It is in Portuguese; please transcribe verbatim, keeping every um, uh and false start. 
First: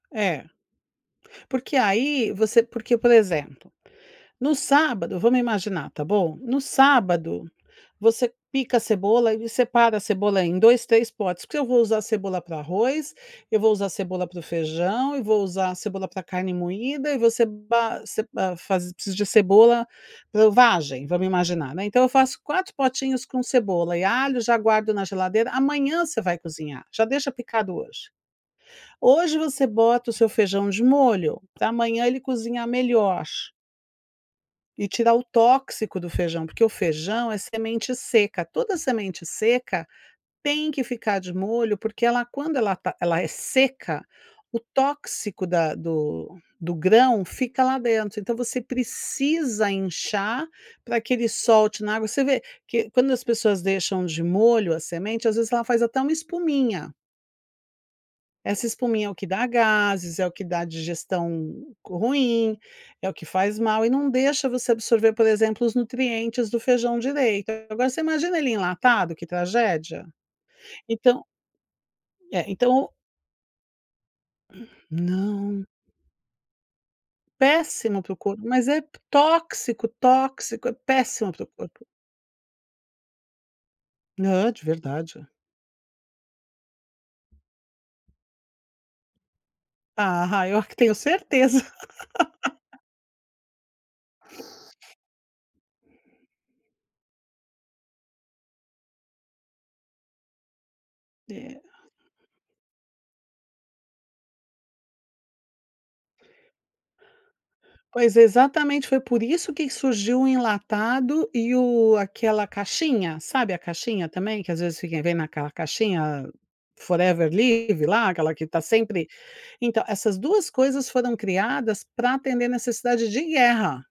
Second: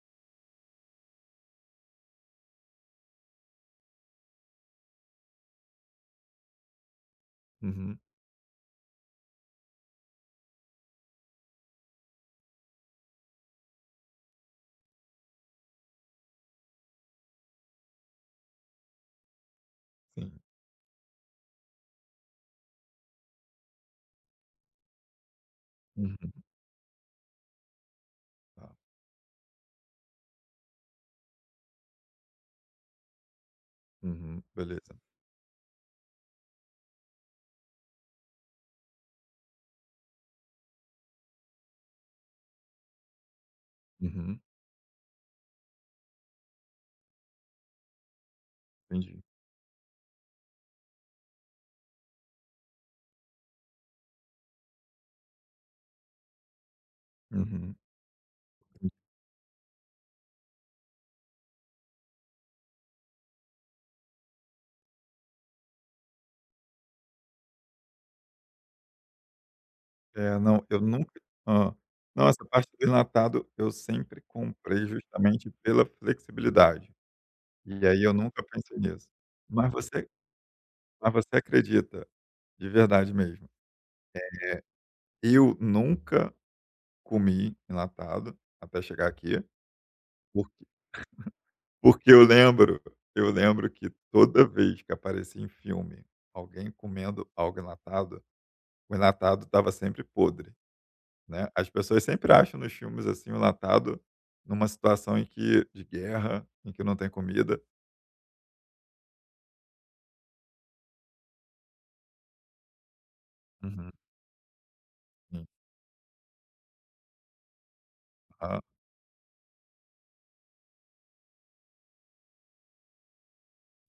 É. Porque aí você porque, por exemplo, no sábado, vamos imaginar, tá bom? No sábado, Uhum. você pica a cebola e separa a cebola em dois, três potes. Porque se eu vou usar cebola para o arroz, eu vou usar cebola para o feijão e vou usar a cebola pra carne moída e você ba você ba faz preciso de cebola Sim. para o vagem, vamos imaginar, né. Então eu faço quatro potinhos com cebola e alho, já guardo na geladeira. Amanhã você vai Uhum. cozinhar. Já deixa picado hoje. Tá. Hoje você bota o seu feijão de molho pra amanhã ele cozinhar melhor Uhum, e beleza. tirar o tóxico do feijão, porque o feijão é semente seca. Toda semente seca, tem que ficar de molho, porque ela quando ela está ela é seca, Uhum. o tóxico da do do grão fica lá dentro. Então você Entendi. precisa inchar para que ele solte na água. Você vê que quando as pessoas deixam de molho a semente, às vezes, ela faz até uma espuminha. Uhum. Essa espuminha é o que dá gases, é o que dá a digestão ruim, é o que faz mal e não deixa você absorver, por exemplo, os nutrientes do feijão direito. Agora você imagina ele enlatado, que tragédia? É, não. Eu nunca Então hã, não, essa É, parte de então enlatado, eu sempre comprei, justamente Não. pela flexibilidade. E Péssimo aí para eu o corpo. nunca Mas pensei é nisso. Mas tóxico, você tóxico. É mas péssimo você para o corpo. acredita, de verdade mesmo, Não, é de verdade. eh, eu nunca comi enlatado até chegar aqui. Ah, eu Porque acre eu tenho certeza. Porque eu lembro eu lembro que toda vez que aparecia em filme alguém comendo algo enlatado, o enlatado estava sempre podre, né. É. As pessoas sempre acham, nos filmes, assim, o enlatado em uma situação em que de guerra, em que não tem comida Pois, exatamente. Foi por isso que surgiu o enlatado e o aquela caixinha. Sabe, a Uhum. caixinha também que às vezes fica vem Sim. naquela caixinha: a Forever Living lá, aquela que Aham. está sempre então, essas duas coisas foram criadas para atender necessidade de guerra.